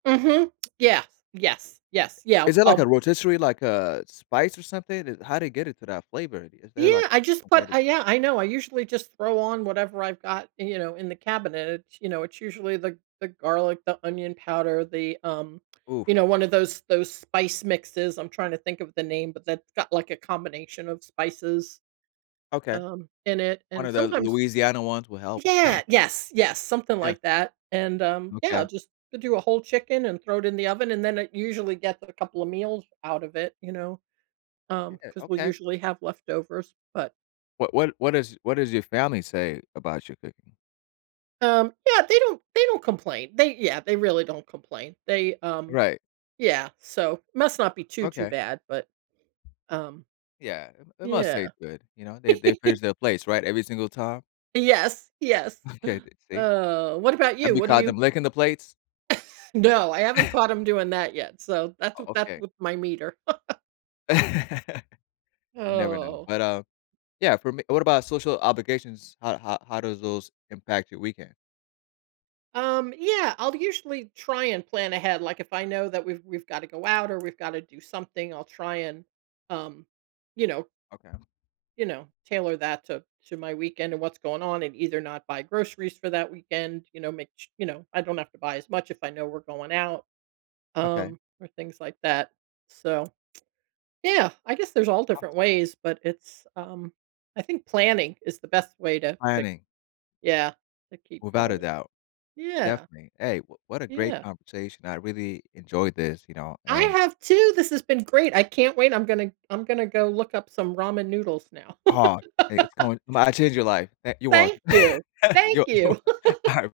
Mhm. Yeah. Yes. Yes. Yeah, Is that like um a rotisserie, like a spice or something? It how did it get it to that flavor? Is there, like, Yeah, I just a way put to I yeah, I know, I usually just throw on whatever I've got, you know, in the cabinet. It's, you know, it's usually the the garlic, the onion powder, the, um, you Oof. know, one of those those spice mixes. I'm trying to think of the name, but that's got, like, a combination of spices, Okay. um, in it. One And of the sometimes Louisiana ones will help. Yeah, yes, yes, something Yeah. like that, and, um, yeah, I'll Okay. just do a whole chicken and throw it in the oven, and then it usually gets a couple of meals out of it, you know, um, Yeah. 'cause we'll Okay. usually have leftovers. But What what what does what does your family say about your cooking? Um, yeah, they don't they don't complain. They Yeah, they really don't complain. They, um, Right. yeah. So must not be too, too Okay. bad, but, um, Yeah. It it must yeah. taste good. You know? They they finish their plates, right, every single time? Yes. Yes. Okay then, see? Uh, what about you? Have you What do caught you them licking the plates? No. I haven't caught him doing that yet. So that's w Oh, that's okay. with my meter. You never know. Oh. But, um Yeah, for me what about social obligations? How how how does those impact your weekend? Um, yeah, I'll usually try and plan ahead. Like, if I know that we've we've gotta go out, or we've gotta do something, I'll try and, um, you know Okay. you know, tailor that to to my weekend and what's going on and either not buy groceries for that weekend, you know, make ch you know, I don't have to buy as much if I know we're going out, Okay. um, or things like that. So, yeah, I guess there's all different Awesome. ways, but it's, A um, I think planning is the best way to to, Planning. yeah, to keep Without going. a doubt. Yeah. Definitely. Hey, wh what a great Yeah. conversation. I really enjoyed this, you know? I And have too. This has been great. I can't wait. I'm gonna I'm gonna go look up some ramen noodles now. Aw, hey it's going might change your life. Eh, you're welcome. Thank you. Thank You're you're you! wel Alright.